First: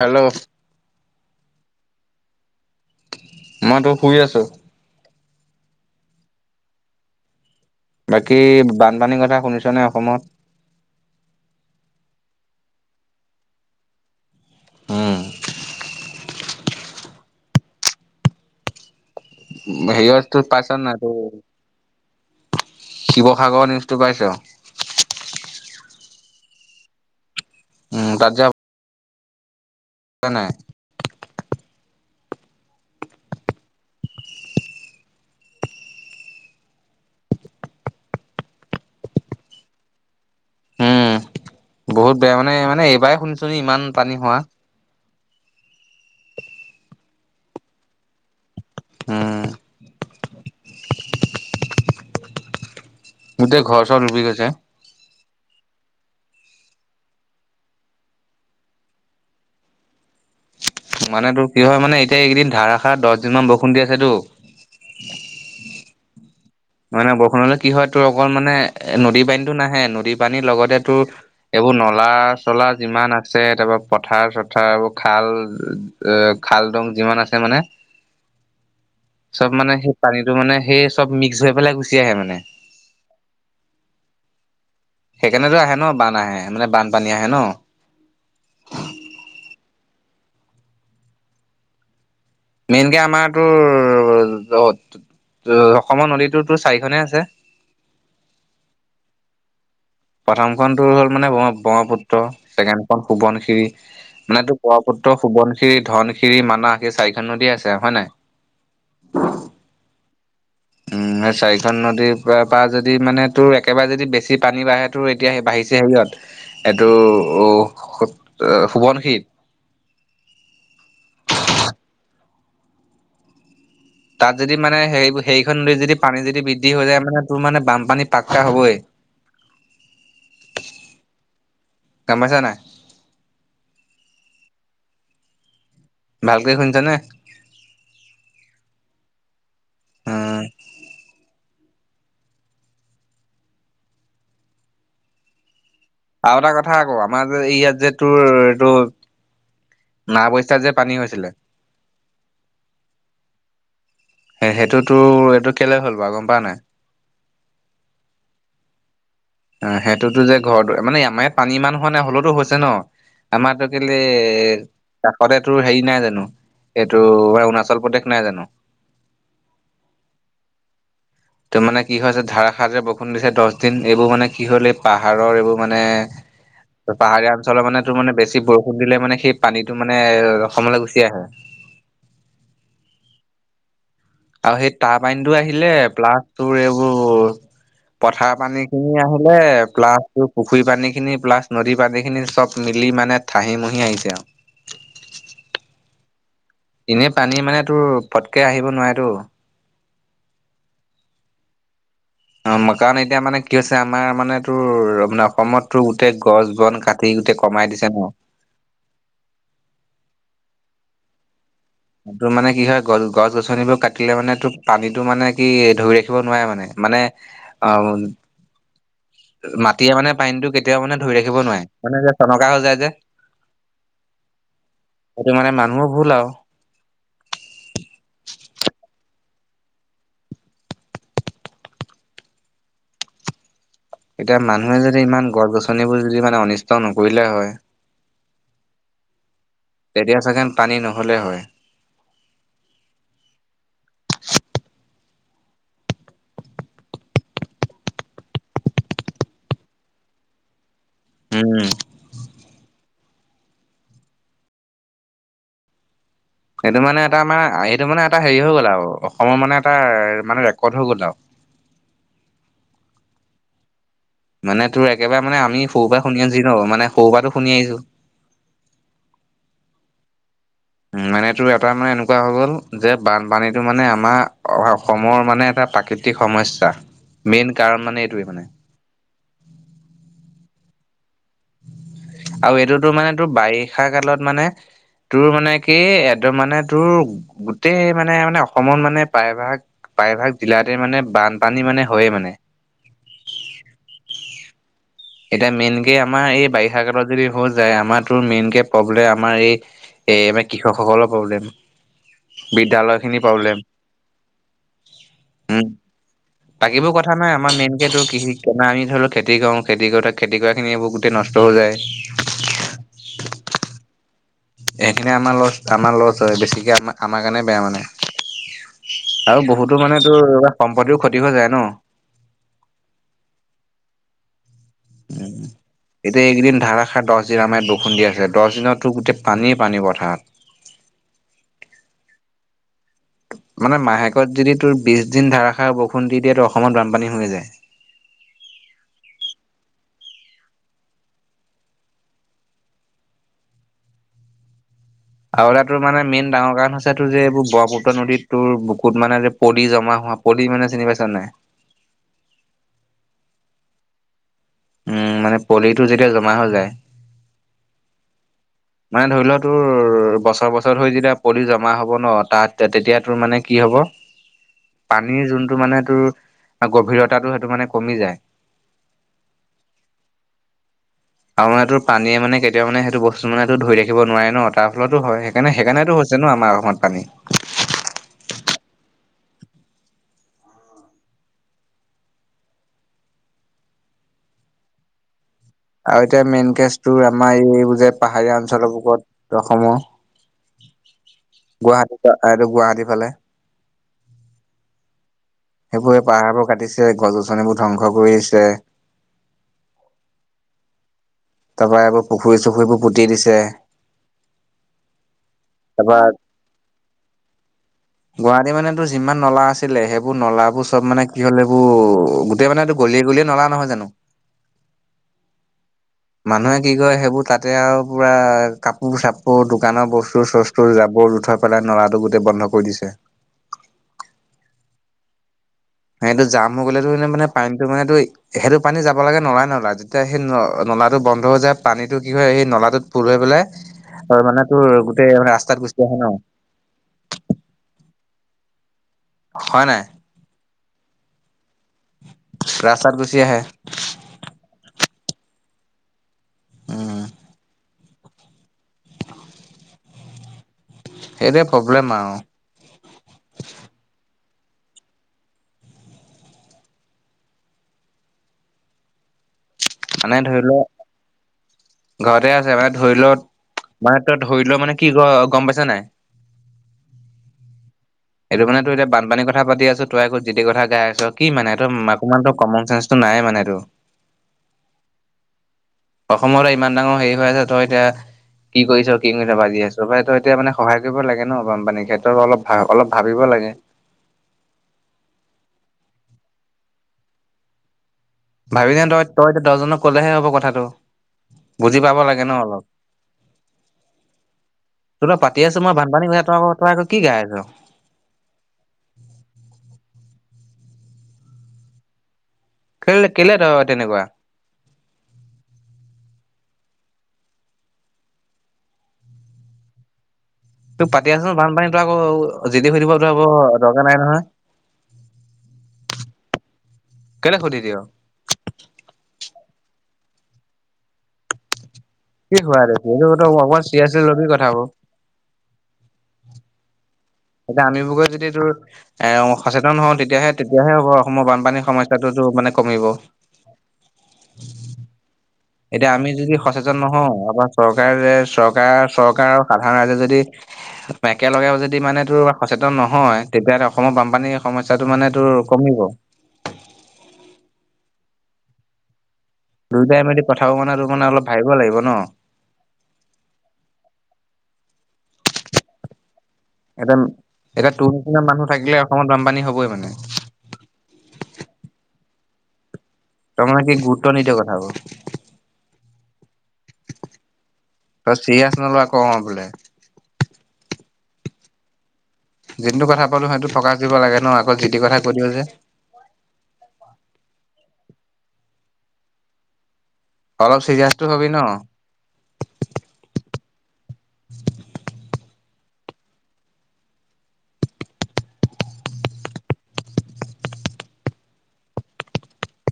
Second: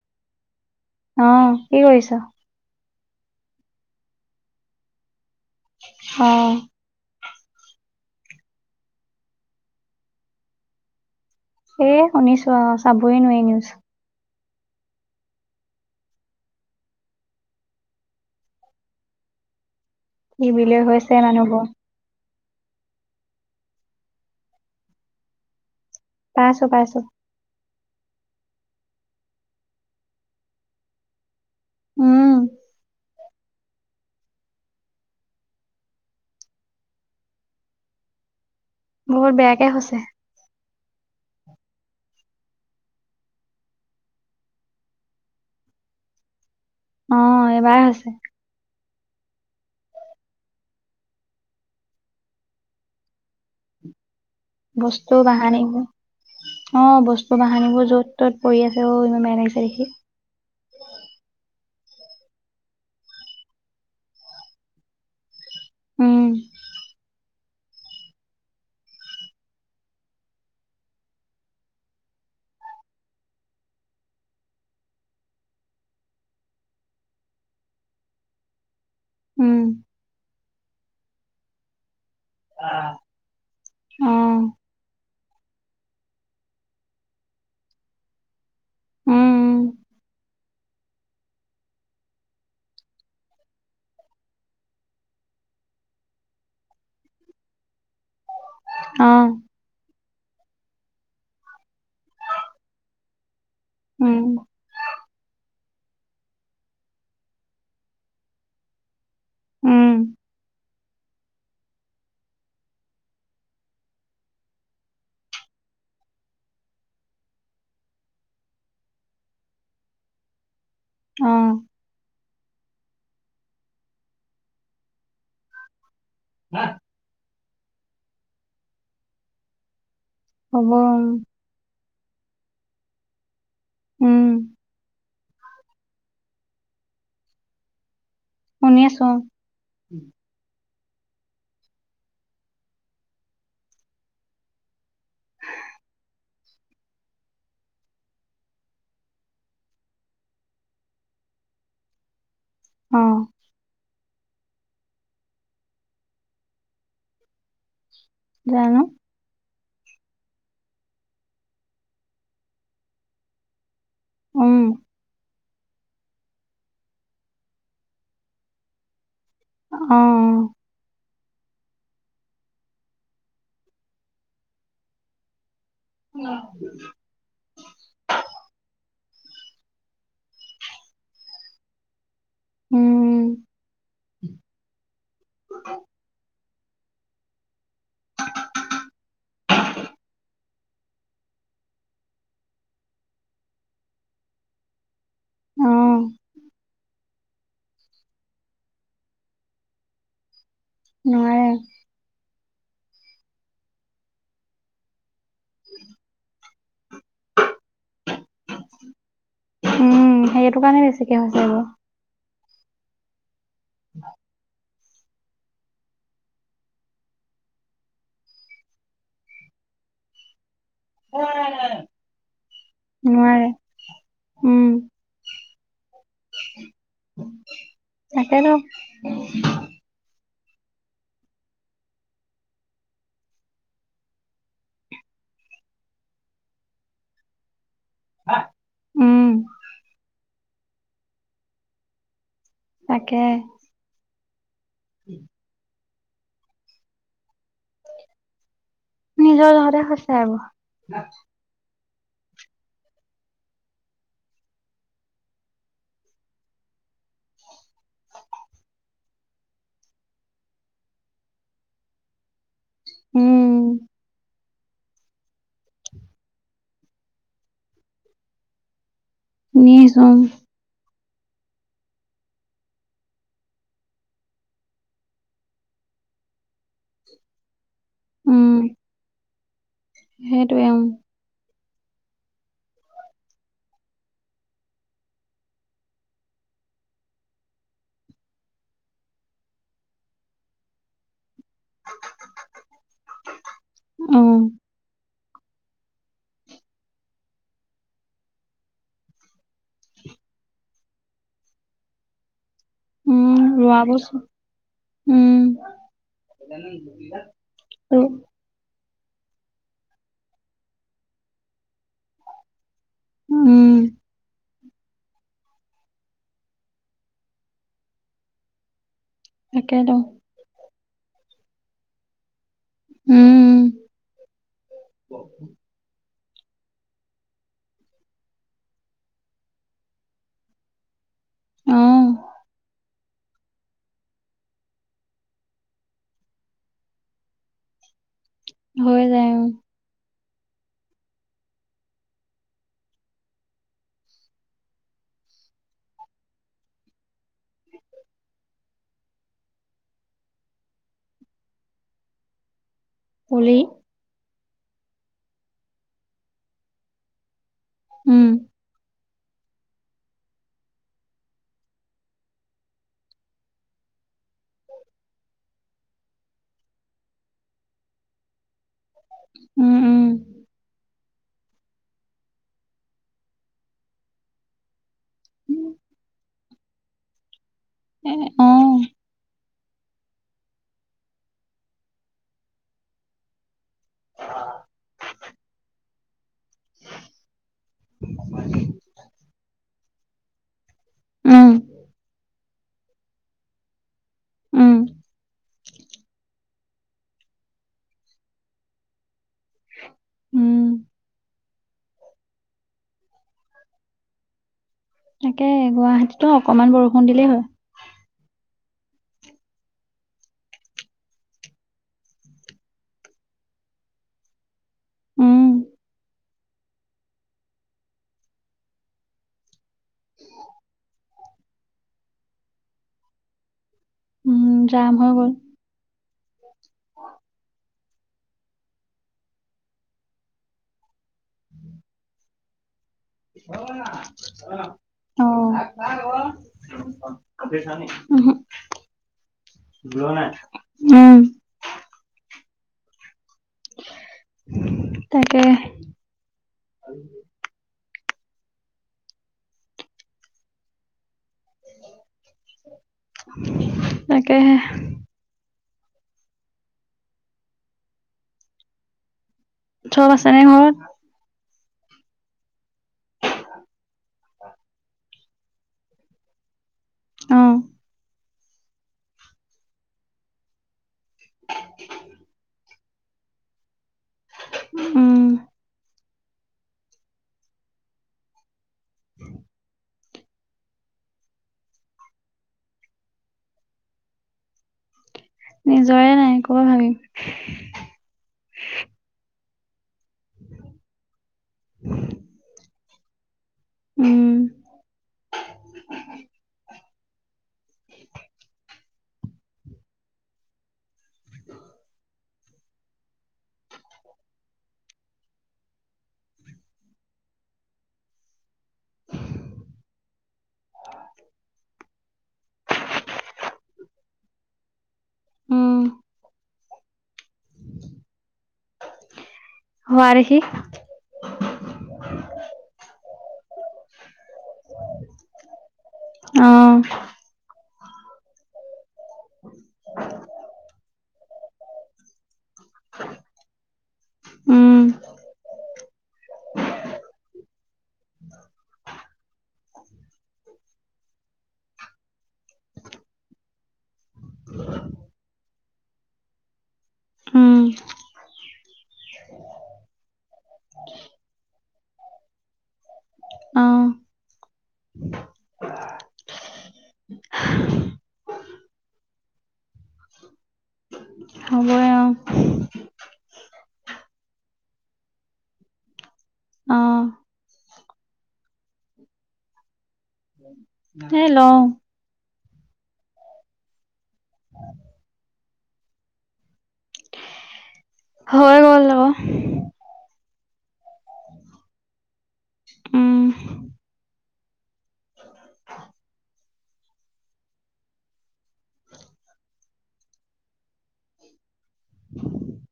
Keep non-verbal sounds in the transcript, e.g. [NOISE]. Hello. অ কি কৰিছ। মইতো শুই আছো। হ। বাকী বানপানীৰ কথা শুনিছনে অসমত। সেয়ে শুনিছো অ চাবই নোৱাৰি নিউজ। উম। হেৰিয়তো কি বিলৈ পাইছা নাই হৈছে মানুহবোৰ ত শিৱসাগৰ নিউজটো পাইছোঁ। পাইছোঁ পাইছোঁ। উম তাতে। নাই। উম। বহুত বেয়াকে হৈছে। উম বহুত বেয়া মানে মানে এইবাৰ শুনিছো নি ইমান পানী হোৱা। অ এইবাৰে হৈছে। উম। গোটেই ঘৰ চৰ ডুবি গৈছে। বস্তু বাহানিবোৰ। অ বস্তু বাহানিবোৰ য'ত ত'ত পৰি আছে অ ইমান বেয়া লাগিছে দেখি। মানে টো কি হয় মানে এতিয়া এইকেইদিন ধাৰাষাৰ দহ দিন মান বৰসুণ দি আছেতো। উম। নহয় নহয় বৰষুণলৈ কি হয় তোৰ অকল মানে নদী পানীটো নাহে নদীৰ পানীৰ লগতে তোৰ। এইবোৰ নলা চলা যিমান আছে তাৰপা পথাৰ চথাৰ এইবোৰ খাল। এ খালদং যিমান আছে মানে। উম চব মানে সেই পানীটো মানে সেই চব মিক্স হৈ পেলাই গুচি আহে মানে। অ সেইকাৰণেতো আহে ন বান আহে মানে বানপানী আহে ন। উম মেইন কে আমাৰতো অসমৰ নদীটো চাৰিখনে আছে। অ। প্ৰথমখন তোৰ হ'ল মানে ব্ৰহ্মপুত্ৰ ছেকেণ্ড খন সুৱণশিৰি উম মানে তোৰ। পুত্ৰ সোৱনশিৰি ধনশিৰি মানাহ এই চাৰিখন নদী আছে হয় নে নাই? উম। উম চাৰিখন নদীৰ পৰা পৰা যদি মানে তোৰ একেবাৰে যদি বেছি পানী বাঢ়ে। টো এতিয়া সে বাঢ়িছে হেৰিয়ত এইটো অ সোৱনশিৰি। অ। তাত যদি মানে হে হেৰিখন নত যদি পানী যদি বৃদ্ধি হৈ যায় মানে তোৰ মানে বানপানী পাক্কা হ'বই। হ'ব। গম পাইছা নাই? উম। ভালকৈ শুনিচা নে। শুনি আছো। উম, আৰু এটা কথা আকৌ আমাৰ যে ইয়াত যে তোৰ এইটো। নাওবৈছাত যে পানী হৈছিলে। অ'। সেইটোতো এইটো কেলে হ'ল বাৰু গম পাও নাই। জানো। অ' সেইটোতো যে ঘৰত মানে আমাৰ ইয়াত পানী ইমান হোৱা নাই হলেতো হৈছে ন। আমাৰটো কেলে উম কাষতে। এইটো হেৰি নাই জানো এইটো অৰুণাচল প্ৰদেশ নাই জানো অ' ত মানে কি হৈছে ধাৰাসাৰ যে বৰষুণ দিছে দহ দিন এইবোৰ মানে কি হ'ল এই পাহাৰৰ এইবোৰ মানে হয়। পাহাৰীয়া অঞ্চলৰ মানে তোৰ মানে বেছি বৰষুণ দিলে মানে সেই পানীটো মানে অসমলৈ গুচি আহে উম আৰু সেই টাৰ পানীটো আহিলে প্লাছ তোৰ এইবোৰ পথাৰ পানীখিনি আহিলে প্লাছ পুখুৰী পানীখিনি প্লাছ নদীৰ পানীখিনি চব মিলি মানে থাহি মহি আহিছে আৰু অ' এনেই পানী মানে তোৰ পটকে আহিব নোৱাৰে তো নোৱাই। অ মাকাণ এতিয়া মানে কি হৈছে আমাৰ মানে তোৰ মানে অসমতো গোটেই গছ- বন কাট টি গোটেই কমাই দিছে ন উম সেইটো কাৰণে বেছিকে হৈছে এইবোৰ তোৰ মানে কি হয় গছ গছ -গছনিবোৰ কাটিলে মানে তোক পানীটো মানে কি ধৰি ৰাখিব নোৱাৰে মানে মানে আ উম মাটিয়ে মানে পানীটো কেত কেতিয়াও মানে ধই ৰাখিব নোৱাৰে মানে যে চনকা হৈ যায় যে নোৱাৰে সেইটো মানে মানুহৰ ভুল আও তাকেতু এতিয়া মানুহে যদি ইমান গছ -গছনিবোৰ যদি মানে অনিষ্ট নকৰিলে হয় হা। তেতিয়া চাগে পানী নহ'লে হয় তাকে [INAUDIBLE] নিজৰ যহতে হৈছে আউ উম সেইটো মানে এটা মানে সেইটো মানে এটা হেৰি হৈ গ'ল আৰু অসমৰ মানে এটা মানে ৰেকৰ্ড হৈ গ'ল আৰু উম মানে তোৰ একেবাৰ মানে আমি সৰুপৰা শুনি মানে সৰু পৰাতো শুনি আহিছো। [INAUDIBLE] শুনিছোঁ অ'। [INAUDIBLE] উম মানে এইটো এটা মানে এনেকুৱা হৈ গ'ল যে বানপানীটো মানে আমাৰ অসমৰ মানে এটা প্ৰাকৃতি। তি সমস্যা মেইন কাৰণ মানে এইটোৱে মানে। উম সেইটোৱে উম। আৰু এইটোতো মানে তোৰ বাৰিষা কালত মানে। তোৰ মানে কি এদম মানে তোৰ গোটেই মানে মানে অসমত মানে প্ৰায়ভাগ। প্ৰায়ভাগ জিলাতে মানে বানপানী মানে হয়ে মানে। উম। এতিয়া মেইন কে আমাৰ এই বাৰিষা কালত যদি হৈ যায়, আমাৰ তো মেইন কে প্ৰব্লেম আমাৰ এই। এ এইবাৰ কৃষকসকলৰ প্ৰব্লেম, বিদ্যালয় খিনিৰ উম প্ৰব্লেম। ৰোৱা বস্তু উম বাকীবোৰ কথা নাই আমাৰ মেইন কে তোৰ কৃষি। তেনে আমি ধৰি লওঁ, খেতি কৰো, খেতি কৰো, আৰু খেতি কৰা খিনিৰ এইবোৰ গোটেই নষ্ট হৈ যায়। উম'। সেইখিনি আমাৰ লছ আমাৰ লছ হয়। বেছিকে আমা-আমাৰ কাৰণে বেয়া মানে। আৰু বহুতো তাকেতো মানে তোৰ, এনেকুৱা সম্পত্তিও ক্ষতি হৈ যায় ন? উম'। [INAUDIBLE] এতিয়া এইকেইদিন ধাৰাষাৰ দহ দিন, আমাৰ ইয়াত বৰষুণ দি আছে। দহ দিনতো গোটেই পানীয়ে পানী পথাৰত। উম। মানে মাহেকত যদি, তোৰ বিশ দিন ধাৰাসাৰ বৰষুণ দি দিয়ে, তো অসমত বানপানী হৈয়ে যায়। হৈ যায়, অ'। আৰু এটা তোৰ, মানে মেইন ডাঙৰ কাৰণ হৈছে। তোৰ যে এইবোৰ ব্ৰহ্মপুত্ৰ নদীত তোৰ বুকুত মানে যে পলি জমা হোৱা, পলি মানে চিনি পাইছা নাই? পলি উম, মানে পলিটো যেতিয়া জমা হৈ যায় উম'। মানে ধৰি ল তোৰ বছৰ বছৰ হৈ যেতিয়া পলি জমা হ'ব ন, তাত তেতিয়া তোৰ মানে কি হ'ব পানীৰ যোনটো মানে তোৰ, গভীৰতাটো সেইটো মানে কমি যায়। উম', উম'। আৰুে মানে টোৰ পানীয়ে মানে কেতিয়াও মানে সেইটো বস্তু মানে তোৰ ধৰি থাকিব নোৱাৰে ন। তাৰ ফলতো হয়। উম সেইকাৰণে-সেইকাৰণেতো হৈছে ন, আমাৰ অসমত পানী এ, অ'। আৰু এতিয়া মেইন কেচটোৰ আমাৰ এইবোৰ যে, পাহাৰীয়া অঞ্চলবোৰত অসমৰ, গুৱাহাটী উম এইটো গুৱাহাটীৰ ফালে উম'। সেইবোৰ এই পাহাৰবোৰ কাটিছে, গছ গছনিবোৰ ধ্বংস কৰিছে। উম'। তাৰপৰা এইবোৰ পুখুৰী- চুখুৰীবোৰ পুতি দিছে। তাকেহে তাৰপৰা গুৱাহাটীতো অকনমান বৰষুণ দিলেই হয়। [INAUDIBLE] গুৱাহাটী মানে তোৰ যিমান নলা আছিলে, সেইবোৰ নলাবোৰ চব মানে কি হল, এইবোৰ গোটেই মানে তোৰ গলিয়ে গলিয়ে নলা নহয় জানো? উম'। মানুহে কি কৰে, সেইবোৰ তাতে আৰু পুৰা কাপোৰ- চাপোৰ দোকানৰ বস্তু বস্তু-চষ্টো জাবৰ জোথৰ পেলাই নলাটো গোটেই বন্ধ কৰি দিছে। উম, জাম হৈ গ'ল। এইটো জাম হৈ গলেতো মানে পানীটো মানে টো সেইটো পানী যাব লাগে নলাই- নলাই। যেতিয়া সেই ন-নলাটো বন্ধ হৈ যায়, পানীতটো কি হয় সেই নলাটোত ফুল হৈ পেলাই, মানে তোৰ গোটেই মানে ৰাস্তাত গুচি আহে ন। ওহো, হয় নাই উম। ৰাস্তাত গুচি আহে। তাকে। উম'। সেইটোৱে প্ৰব্লেম আৰু। তাকেহে। চব মানে ধৰি আছেনে লোৱা, ঘৰত? ঘৰতে আছে বাত ধৰি ল, মানে তই ধৰি ল মানে কি গম পাইছ নাই অ'। এইটো মানে তোৰ এতিয়া বানপানী কথা পাতি আছো তই আকৌ যি তি কথা গাই আছ কি মানে এইটো অকণমান তো কমন চেঞ্চ টো নাই মানে তোৰ। উম। অসমৰ ইমান ডাঙৰ হেৰি হৈ আছে তই এতিয়া কি কৰিছ কিনো কথা ভাবি আছ পাই তই। এতিয়া মানে সহায় কৰিব লাগে ন বানপানীৰ ক্ষেত্ৰত অলপ ভা অলপ ভাবিব লাগে। নিজৰে নাই ক'ৰপৰা ভাবিম। ভাবি যেন তই তই এতিয়া দহজনক কলেহে হ'ব কথাটো বুজি পাব লাগে ন অলপ। উম। তোৰ লগত পাতিআছো মই বানপানীৰ কথা তই আকৌ তই আকৌ কি গাই আছ। কেলে কেলে তই তেনেকুৱা? তোৰ পাতি আছো বানপানী তই আকৌ যি তি সুধিব তোৰ একো দৰকাৰ নাই নহয়। উম। কেলে সুধি দিয়? হোৱা দেখি। কি হোৱা দেখি এইটো টো অকমান চিৰিয়াচলি লবি কথা বোৰ। অ'। এতিয়া আমিবোৰ গৈ যদি তোৰ এ সচেতন হওঁ তেতিয়াহে তেতিয়াহে হ'ব। অসমৰ বানপানীৰ সমস্যাটোতো মানে কমিব। উম। এতিয়া আমি যদি সচেতন নহওঁ চৰকাৰে যে চৰকাৰ চৰকাৰ আৰু সাধাৰণ ৰাইজে যদি একেলগে যদি মানে তোৰ সচেতন নহয় তেতিয়াহ'লে অসমৰ বানপানীৰ সমস্যাটো মানে তোৰ কমিব। উম, দুইটাই মিলি কথাবোৰ মানে তোৰ মানে অলপ ভাবিব লাগিব ন। অ', এতিয়া এতিয়া তোৰ নিচিনা মানুহ থাকিলে অসমত বানপানী হবই মানে। হ'বয়ে অ'। তই মানে কি গুৰুত্ব নিদিয় কথা বোৰ। অ', তই চিৰিয়াচ নল'ৱ আকৌ অ' বোলে। হেই লওঁ। যিনটো কথা পাতো সেইটো প্ৰকাশ কৰিব লাগে ন আকৌ যি তি কথা কৈ দিয় যে। হয় গল অ অলপ চিৰিয়াছ টো হবি ন। উম। উম [INAUDIBLE]